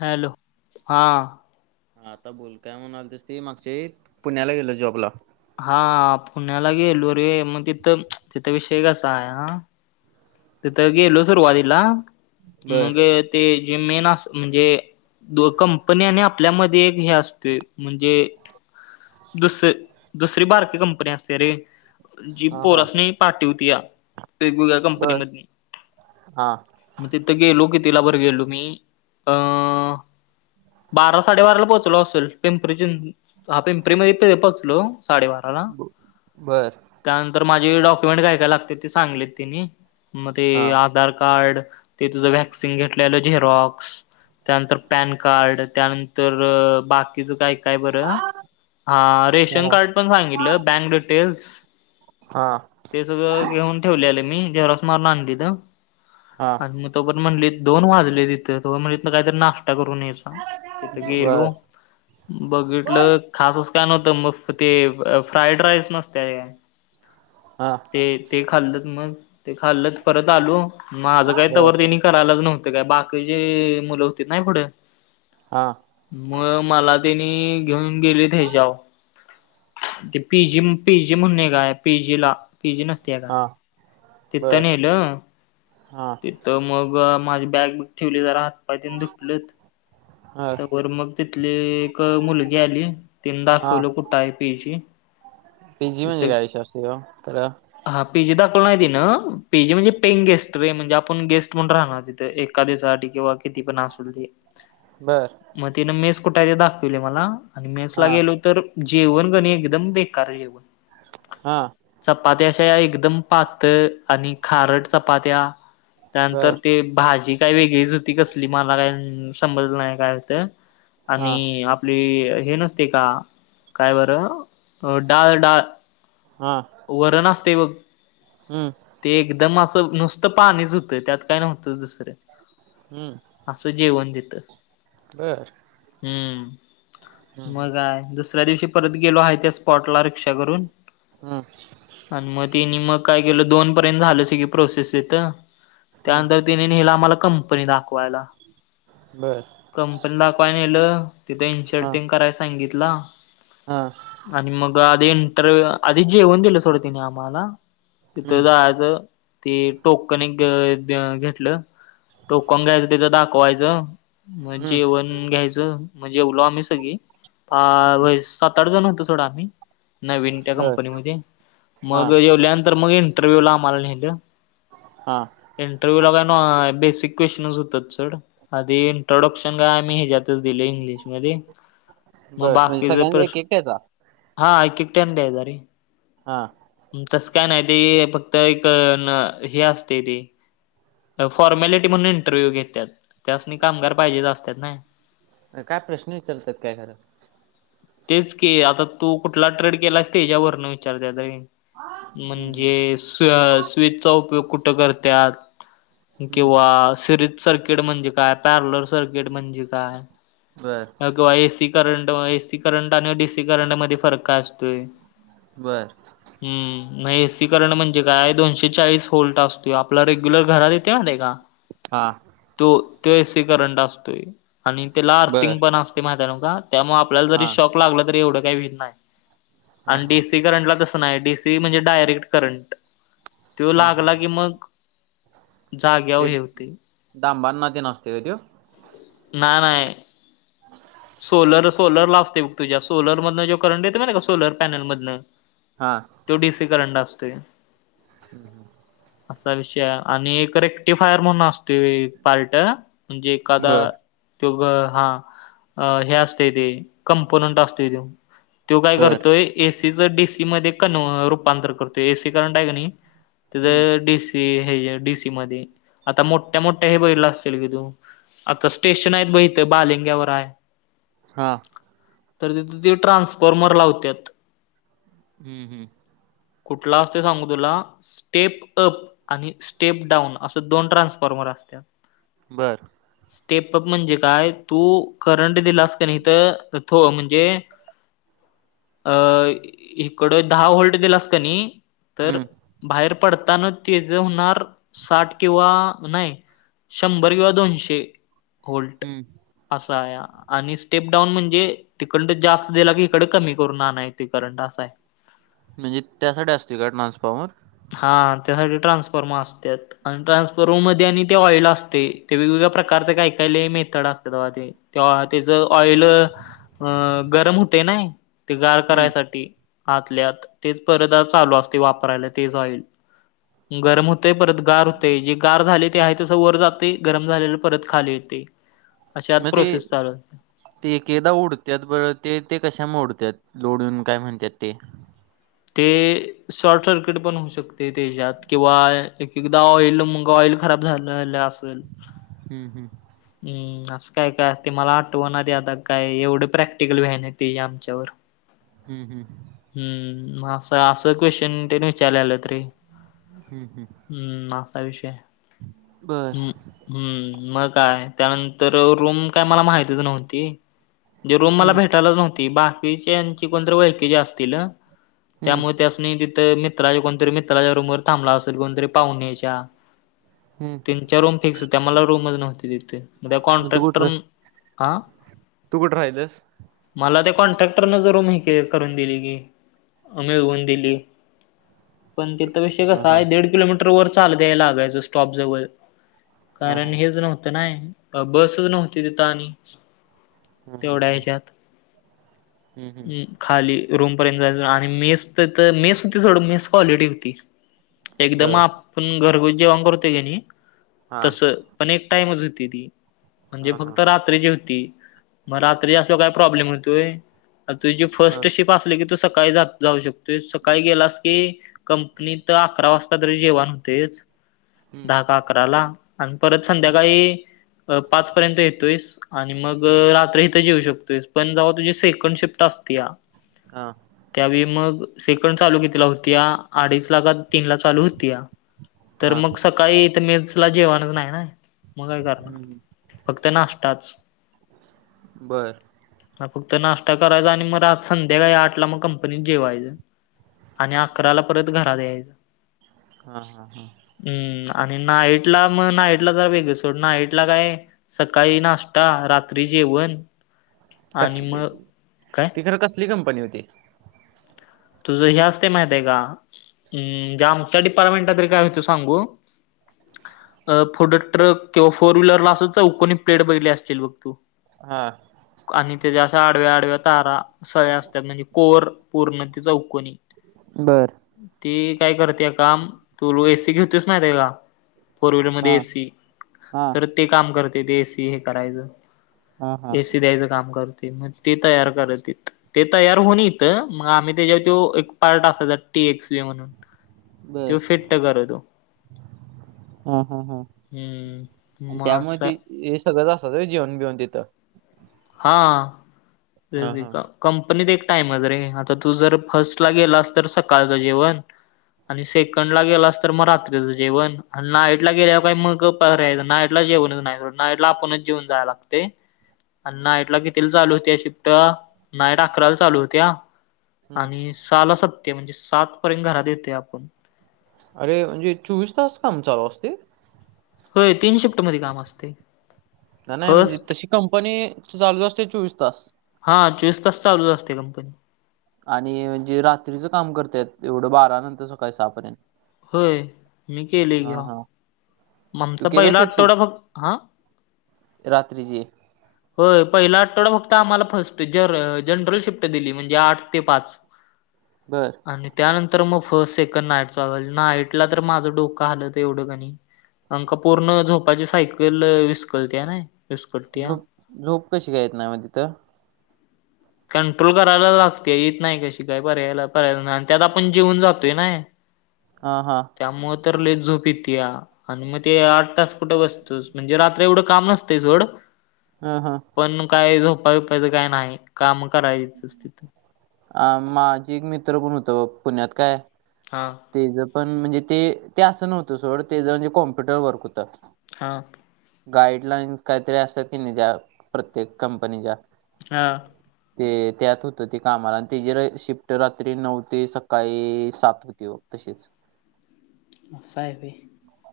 Hello हा. आता बोल काय म्हणाल तीस ती मागच्या वेळीत पुण्याला गेलो जॉबला. हा पुण्याला गेलो रे हा मग तिथं तिथ विषय कसा आहे हा. तिथ गेलो सुरुवातीला बर मग ते जे मेन असं म्हणजे दो कंपनी आणि आपल्यामध्ये एक हे असतोय म्हणजे दुस दुसरी बारकी कंपनी असते रे. जी हा हा पोरांसनी पाठीवतीया वेगवेगळ्या कंपनी बर मधी. हा. मग तिथ गेलो की कितीला बर गेलो मी अ बारा साडेबाराला पोहोचलो असल पिंपरी चिंच पिंपरी मधे पोहचलो साडेबाराला. ब- बर त्यानंतर माझी डॉक्युमेंट काय काय लागते ते सांगीतलें तिनी. मग ते हा आधार कार्ड ते तुझं व्हॅक्सिन घेतले झेरॉक्स त्यानंतर पॅन कार्ड त्यानंतर बाकीचं काय काय बरं. हा रेशन कार्ड पण सांगितलं बँक डिटेल्स हा ते सगळं घेऊन ठेवलेल मी झेरॉक्स मारून आणलेल हा आणि मग. तो पर्यन्त म्हणले दोन वाजले तिथं तो म्हणलं इथनं काहीतरी नाश्ता करून यायच. तिथ बर गेलो बघितलं खास असं काय नव्हतं मग ते फ्राईड राईस नसते काय हा. ते ते खाल्लंच मग ते खाल्लच परत आलो म माझं काय तवर बर तेनी करायलाच नव्हतं काय बाकी चे मुलं होती ना पुढं हा. मग मला तेनी घेऊन गेले ह्याच्यााव ते पी जी पी जी म्हणून एक हाय पी जी ला पीजी नसते काय. हा. तिथ बर नेलं हा तर मग माझी बॅग ठेवली जरा हात पाय तेनं धुतलत. बर तर बरं मग तिथली एक मुलगी आली तिन हा दाखवलं कुठं आहे पीजि. पीजी म्हणजे काय विषय असतय ओ खरं? हा पीजी दाखवल नाही तिन पीजी म्हणजे पेंईंग गेस्ट रे म्हणजे आपण गेस्ट म्हणून राहणार तिथ एक एका दिवसासाठी किंवा किती पण आसल ते. बर. मग तिनं मेस कुठ आहे ते दाखिवली मला आणि मेसला हा गेलो तर जेवण कनय एकदम बेकार जेवण. हा. चपात्या अशा एकदम पातळ आणि खारट चपात्या. बर त्यानंतर ते भाजी काय वेगळीच होती कसली मला काय समजलं नाय काय होत? हा आणि आपली हे नसतेय का काय बरं डाळ डाळ हा वरण असतय बघ हम्म ते एकदम असं नुसतं पाणीच होतं त्यात काय नव्हतंच दुसरं. हम्म आसं जेवण तिथ. बर. हम्म हम्म हम्म मग काय दुसऱ्या दिवशी परत गेलो आहे त्या स्पॉटला रिक्षा करून हम्म. आणि मग तेनी मग काय केलं दोन पर्यंत झालं सगळी प्रोसेस तिथ हम्म त्यानंतर तिन नेल आम्हाला कंपनी दाखवायला बरं. कंपनी दाखवायला नेल तिथं हा इन्शर्टिंग कराय सांगितला. हा. आणि मग आदी इंटरव्हू आदी जेवण दिल सोड तिन आम्हाला. हम्म तिथं जायाचं ते टोकन एक घेतलं. टोकन घ्यायचं तिथ दाखवायचं मग हम्म जेवण घ्यायचं मग जेवलो आम्ही सगळी आ हम्म व सात सात आठ जण होतो सोड आम्ही नवीन त्या बर कंपनी मधे हा मग जेवल्यानंतर मग इन टरव्यूला आम्हाला नेलं. हा. इंटरव्ह्यू ला काय ना बेसिक क्वेश्चनच होत सोड आधी संग आम्ही ह्याच्यातच दिल इंग्लिश मधे मग बर म्हणजे बाकीच सगळ्यांचा एक प्रश्न एक त्याचा हा एक एक ट्यान द्यायचा रे. हां. तस काय नाही ते फक्त एक न हे असतय ते फॉरमॅलिटी म्हणून इंटरव्ह्यू घेत्यात त्यासनी कामगार पाहिजेच असत्यात ना. काय प्रश्न विचारतात काय खरं? तेच की आता तू कुठला ट्रेड केलास त्याच्या वरन विचारत्यात रे. हम्म, हम्म, म्हणजे स स्विचचा उपयोग कुठं करत्यात? हम्म. किंवा सिरीज सर्किट म्हणजे काय? पॅरलर सर्किट म्हणजे काय? बरं. किंवा एसी करंट एसी करंट आणि डीसी करंट मध्ये फरक काय असतोय? बर. हम्म मग एसी करंट म्हणजे काय दोनशे चाळीस होल्ट असतोय आपला रेग्युलर घरात येते ना ते का हा. तो तो एसी करंट असतोय. आणि त्याला बर अर्थिंग पण असते माहिती नव का? आपल्याला जरी हा शॉक लागला तरी एवढं काही भीत नाही. हा आणि हा डीसी करंटला तसं नाय डीसी म्हणजे डायरेक्ट करंट. त्यो हा हा लागला हा की मग जाग्यावर हे होते. डाबांना तेन असतोय काय तो. नाही नाही. ह [unintelligible] सोलर सोलर असते ब तुझ्या मधनं जो करंट येतो म ना का सोलर पॅनलमधनं. हा. तो डीसी करंड असतो. हम् हम. असा विषय आणि एक रेक्टी फायर म्हणून असतो. ते एक पार्ट म्हणजे एखादा बर तो ग हा. अ हे असते ते कंपोनंट असतो तो तो काय? बर करतोय. एसीचं डीसी मध्ये कन रूपांतर करतो एसी करंट आहे का? नाही हम्म त्या डीसी हे डीसी मध्ये आता मोठ्या मोठ्या हे बगितला असतील की तु आता स्टेशन आहेत बघ इथं बालिंग्यावर आहे. हां. तर तिथं त ट्रान्सफॉर्मर लावत्यात. हम्म हम्. कुठला असतो सांगू तुला स्टेप अप. आणि स्टेपडाऊन असं दोन ट्रान्सफॉर्मर असतात. बरं. स्टेपअप म्हणजे काय तू करंट दिलास का नाही तर म्हणजे- अ इकडं दहा होल्ट दिला अस का नाही. तर हम्म बाहेर पडताना ते जे होणार साठ किंवा नाही. शंभर, किंवा दोनशे होल्ड. हम्म. असा आहे. आणि स्टेप डाऊन म्हणजे तिकडं जास्त दिला की इकडं कमी करून आणय त करंट असा आहे. म्हणजे त्यासाठी असतोय का? ट्रान्सफॉर्मर. हा त्यासाठी ट्रान्सफॉर्मा असाल्यात. आणि ट्रान्सफर मध्ये आणि ते ऑइल असते ते वेगवेगळ्या प्रकारचे काही काहीले मेथड असते ते ते. तेव्हा त्याच ऑइल अ गरम होते ना. ते गार हम्म करायसाठी आतल्यात तेच परत चालू असते वापरायला. तेच ऑईल गरम होते. परत गार होते. जे गार झाले ते आहे तसं वर ते गरम झालेलं परत खाली येत अशे आत मग ते प्रोसेस चालूते ते एके एकदा उडतात. बरं ते ते कशामुळे उडतात लोडून काय म्हणतात ते ते शॉर्ट सर्किट पण होऊ शकते. त्याच्यात किंवा एक एकदा ऑइल मग ऑइल खराब झालेलं असेल. हम्म हम्म. हम्म असं काय काय असते मला आठवणवा. ना आता काय एवढं प्रॅक्टिकल व्ह्यान ते आमच्यावर हम्म हम्म. हम्म म असं असं क्वेश्चन त्यांनी विचारले आलं रे. हम्म हम्म हम्म, असा विषय हाय. बर हम् हम्म मग काय त्यानंतर रूम काय मला माहतीच नव्हती. म्हणजे रूम मला हम्म भेटायलाच नव्हती बा [unintelligible] कोणतर ओळखीच असतिल हम्म त्यामुळं त्यांसनी तिथ- मित्राच्या कोणी तरी मित्राच्या रूमवर थांबला असेल कोणीतरी पावणेच्या, हम्म तीन चार रूम फिक्स होत्या मला रूमच नव्हती तिथे. म मग तू कॉन्ट्रॅक्टर कुठं हा, तू कुठं राहिलस? मला ते कॉन्ट्रॅक्टरने रुम ही करून दिली की. [unintelligible] मिळून दिली. पण तिथ विषय हा कसा हा आहे दीड किलोमीटर वर चालत यायला लागायचं स्टॉप जवळ, हा कारण हा हेच नव्हतं ना बसच नव्हती तिथं आणि हम्म हम्म तेवढ्या हम्म ह्याच्यात हम्म खाली रूमपर्यंत जाय आणि मेस तर तर मेस होती सथडं मेस क्वालिटी होती. एकदम बर आपण घरगुत जेवण करतोय कणी हा तसं. पण एक टाइमच होती ती, म्हणजे हा हा फक्त रात्री ची होती. मग रात्री असल काय प्रॉब्लेम होतोय. तुझी हा फर्स्ट शिप असली की तू सकाळी जाऊ शकतो. तु सकाळी गेलास की कंपनी तर अकरा वाजता तरी जेवाण होतेचं. हम्म दहा का अकराला आणि परत हा संध्याकाळी पाच पर्यंत येतोयस आणि मग हम्म रात्री इथं जेव शकतोयस. पण जेव्हा तुझी सेकंड शिफ्ट असत्या. हा त्यावेळी मग सेकंड चालू कितीला होतीया अडीच ला का तीन ला चालू होतीया. तर हा मग सकाळी इथं मेस ला जेवाणच नाही ना मग काय करणार. हम्म फक्त नाष्टताच. बर ह फक्त नाश्ता करायचा आणि मग आ संध्याकाळी आठला मग कंपनीत जेवायचं. आणि अकराला परत घरात यायचं. हा हा हा हम्म आणि नाईटला मग नाईटला तर वेग सोड नाईटला काय. सकाळी नाश्ता आणि रात्री जेवण. आणि मग काय ती तर कसली कंपनी होती. तुझं हे असते माहित आहे का? हम्म जे आमच्या डिपार्टमेंटा तरी काय होत सांगू. फूड ट्रक किंवा फोर व्हीलरला असू चौकोनी प्लेड बघितली असतील बघ तू. हा आणि त्याच्या असा आडव्या, आडव्या तारा सगळ्या असतात म्हणजे कोर पूर्ण. ती चौकोनी. बरं ती काय करतेय काम, तु रु एसी खेळतोयस माहीत्या का. फोर हा व्हीलरमध्ये एसी, हा तर ते काम करते ते एसी हे करायचं. हा हा एसी द्यायचं काम करते, मग ते तयार करलालतीत ते तयार होऊन येत मग आम्ही त्याच्या तो एक पार्ट असा टी एक्स बी म्हणून बर तेव्हा फिट्ट करल. हम्म हम्म ह हम्म आणि मग त्यामुळे असं ते हे सगळं असतात जेवण बिवन तिथं हा हा हा [unintelligible] कंपनीत एक टाइम आहेत रे आता तू जर फर्स्ट ला गेलास तर सकाळचं जेवण आणि सेकंडला गेलास तर मग रात्रीचं जेवण. आन नाइटला गेल्यावर काही मंग गप घरी यायच नाईटला जेवणच नाही सोड नाईटला आपणच जेवुन जाय लागतय. आण नाईट ला कितीला चालू होतेया शिफ्ट नाईट अकराला चालू होत्या. हम्म आणि सहाला सपते म्हणजे सात पर्यंत घरात येतोय आपण. अरे म्हणजे चोवीस तास काम चालू असतेय? होय तीन शिफ्ट मध्ये काम असतय. नाही म्हणजे तशी कंपनी चालूच असते चोवीस तास? हा चोवीस तास चालूच असते कंपनी. आणि जे रात्रीचं काम करत्यात एवढ बारानंतर सकाळी सहा पर्यंत? होय मी केलं की भा हां. तू आमचा केलंस पहिला एक आठवडा शिफ्ट फक्त आं? रात्रीची? होय पहिला आठवडा फक्त आम्हाला फर्स्ट ज जनरल शिफ्ट दिली म्हणजे आठ ते पाच. बर. आणि त्यानंतर मग फर्स्ट, सेकंड, नाईट चालु झाली नाईटला तर माझं डोकं हलतं एवढं कणय. अंका पूर्ण झोपाची सायकल विस्कळत्या नाय विस्कटत्या. झोप झोप कशी काय येत नाय मग तिथं? कंट्रोल करायला लागते इेत नाही कशी काय पर्यायला परयला नाही आणि त्यात आपण जीवुन जातोय नाय. हा हा. त्यामुळ तर लयच झोप येतीया. आणि मग ते आठ तास कुठ बसतोस म्हणजे रात्री एवढ काम नसतय सोड. हा हा. पण काय झोपाय बिपायचं काय नाही काम करायचंच तिथं. अ माझी एक मित्र पण होतं बग पुण्यात काय हां. तेचं पण म्हणजे ते ते असं नव्हतं सोड तेच जे कॉम्प्युटर वर्क होतं. हां. गाईडलाईन्स काहीतरी असत्यात की नाही त्या प्रत्येक कंपनीच्या? हा. ते त्यात होतं ते कामाला आणि त्या ज शिफ्ट रात्री नऊ ते सकाळी सात होती बग. तशीच. असं हाय व्हय.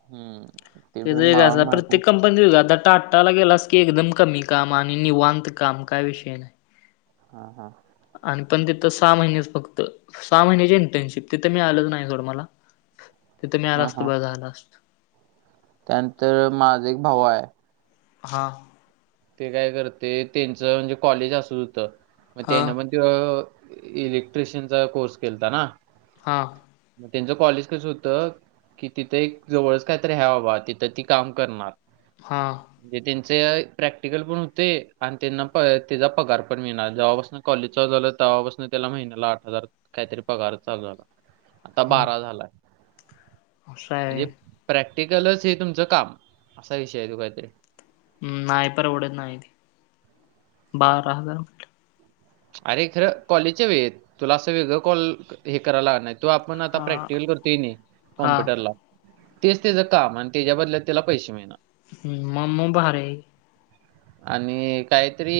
हम्म ते त्याचं एक असा पण [unintelligible] प्रत्येक आता टाटाला गेलास की एकदम कमी काम आणि निवांत काम काय विषय नाही. हा हा. आणि पण तिथं सहा महिनेच फक्त. सहा महिन्याची इंटर्नशिप तिथं मिळालंच नाय सोड मला. तिथं मिळाल हां, असत हां. बरं झालं असतं. त्यानंतर माझं एक भाऊ हाय. हां. ते काय करते त्यांचं म्हणजे कॉलेज असंच होतं मग हा त्यांना पण त्यो इलेक्ट्रिशन चा कोर्स केलताना. हां. मग त्यांचं कॉलेज कसं होतं कि तीथ जवळच काय तर हाय मग तिथं ती काम करणार. हा दे त्यांचं प्रॅक्टिकल पण होतं आणि त्यांना त्याजा पगार पण मिळणार जवा पासन कॉलेज चालू झालं तवा पासन त्याला महिन्याला आठ हजार कायतरी पगार चालू झाला आता हम्म बारा झालाय असं म्हणजे आहे. प्रॅक्टिकलच हे तुमचं काम असा विषय हाय त्यो काय तरी हू नाही परवडत नाय ते बारा हजार अरे खर कॉलेजच्या वेळत तुला असं वेगळं कॉल हे करावं लागत नाहीत तो आपण आता हा प्रॅक्टिकल करतोय किणी हा कॉम्प्युटरला तेच त्याचं काम आणि त्याच्या बदल्यात त्याला पैसे मिळणार हू म म भारी हाय आणि कायतरी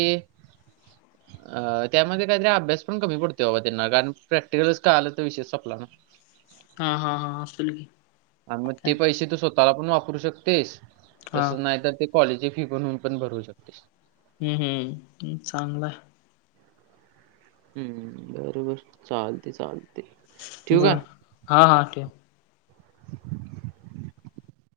अ त्यामध्ये काहीतरी अभ्यास पण कमी पडतोय बाबा त्यांना कारण प्रॅक्टिकलच कळाल तर विषयच संपला ना हा हा हा असल की आणि मग ते काय पैसे तू स्वतःला पण वापरू शकतेस हा तसच नाही तर ते कॉलेज ची फी बनून पण भरू शकतेस हू हू चांगलाय हू बरबर चालते चालते ठेवू ब का हा हा ठेव